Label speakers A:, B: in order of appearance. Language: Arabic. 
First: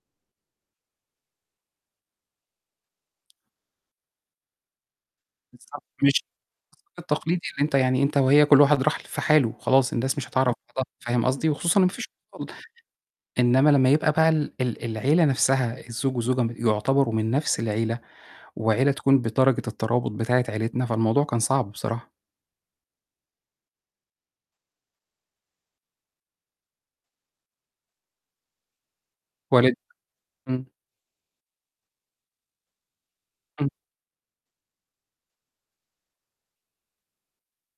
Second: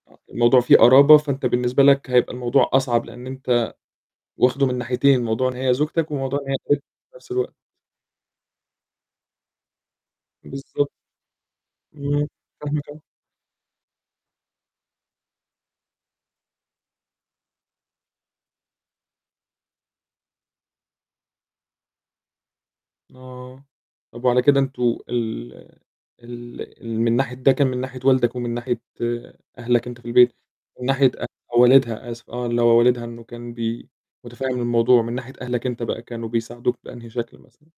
A: الموضوع فيه قرابة فأنت بالنسبة لك هيبقى الموضوع أصعب لإن أنت واخدُه من ناحيتين، موضوع إن هي
B: بالضبط
A: زوجتك
B: مش
A: وموضوع إن هي قريبتك
B: ال
A: في
B: [unintelligible]
A: نفس
B: التقليدي
A: الوقت.
B: اللي أنت يعني أنت وهي كُلّ واحد راح ل في حاله وخلاص الناس مش هتعرف بده
A: بالضبط.
B: فاهم قصدي؟ وخصوصًا إن ما فيش
A: امم، فاهمك آه.
B: [unintelligible] إنّما لمّا يبقى بقى ال ال العيلة نفسها، الزوج والزوجة يعتبروا من نفس العيلة، وعيلة تكون بدرجة الترابط بتاعة عيلتنا، فالموضوع كان صعب بصراحة.
A: آه، طَب وعلى كده أنتم ال ال ال من ناحية ده كان من ناحية والدك؟ ومن ناحية
B: والدها،
A: أهلك أنت في البيت؟
B: امم.
A: من ناحية أ والدها؟ آسف آه، اللي هو والدها إنه كان
B: امم.
A: بي متفهّم الموضوع، من ناحية أهلك أنت بقى كانوا بيساعدوك بأنهي شكل مثلًا؟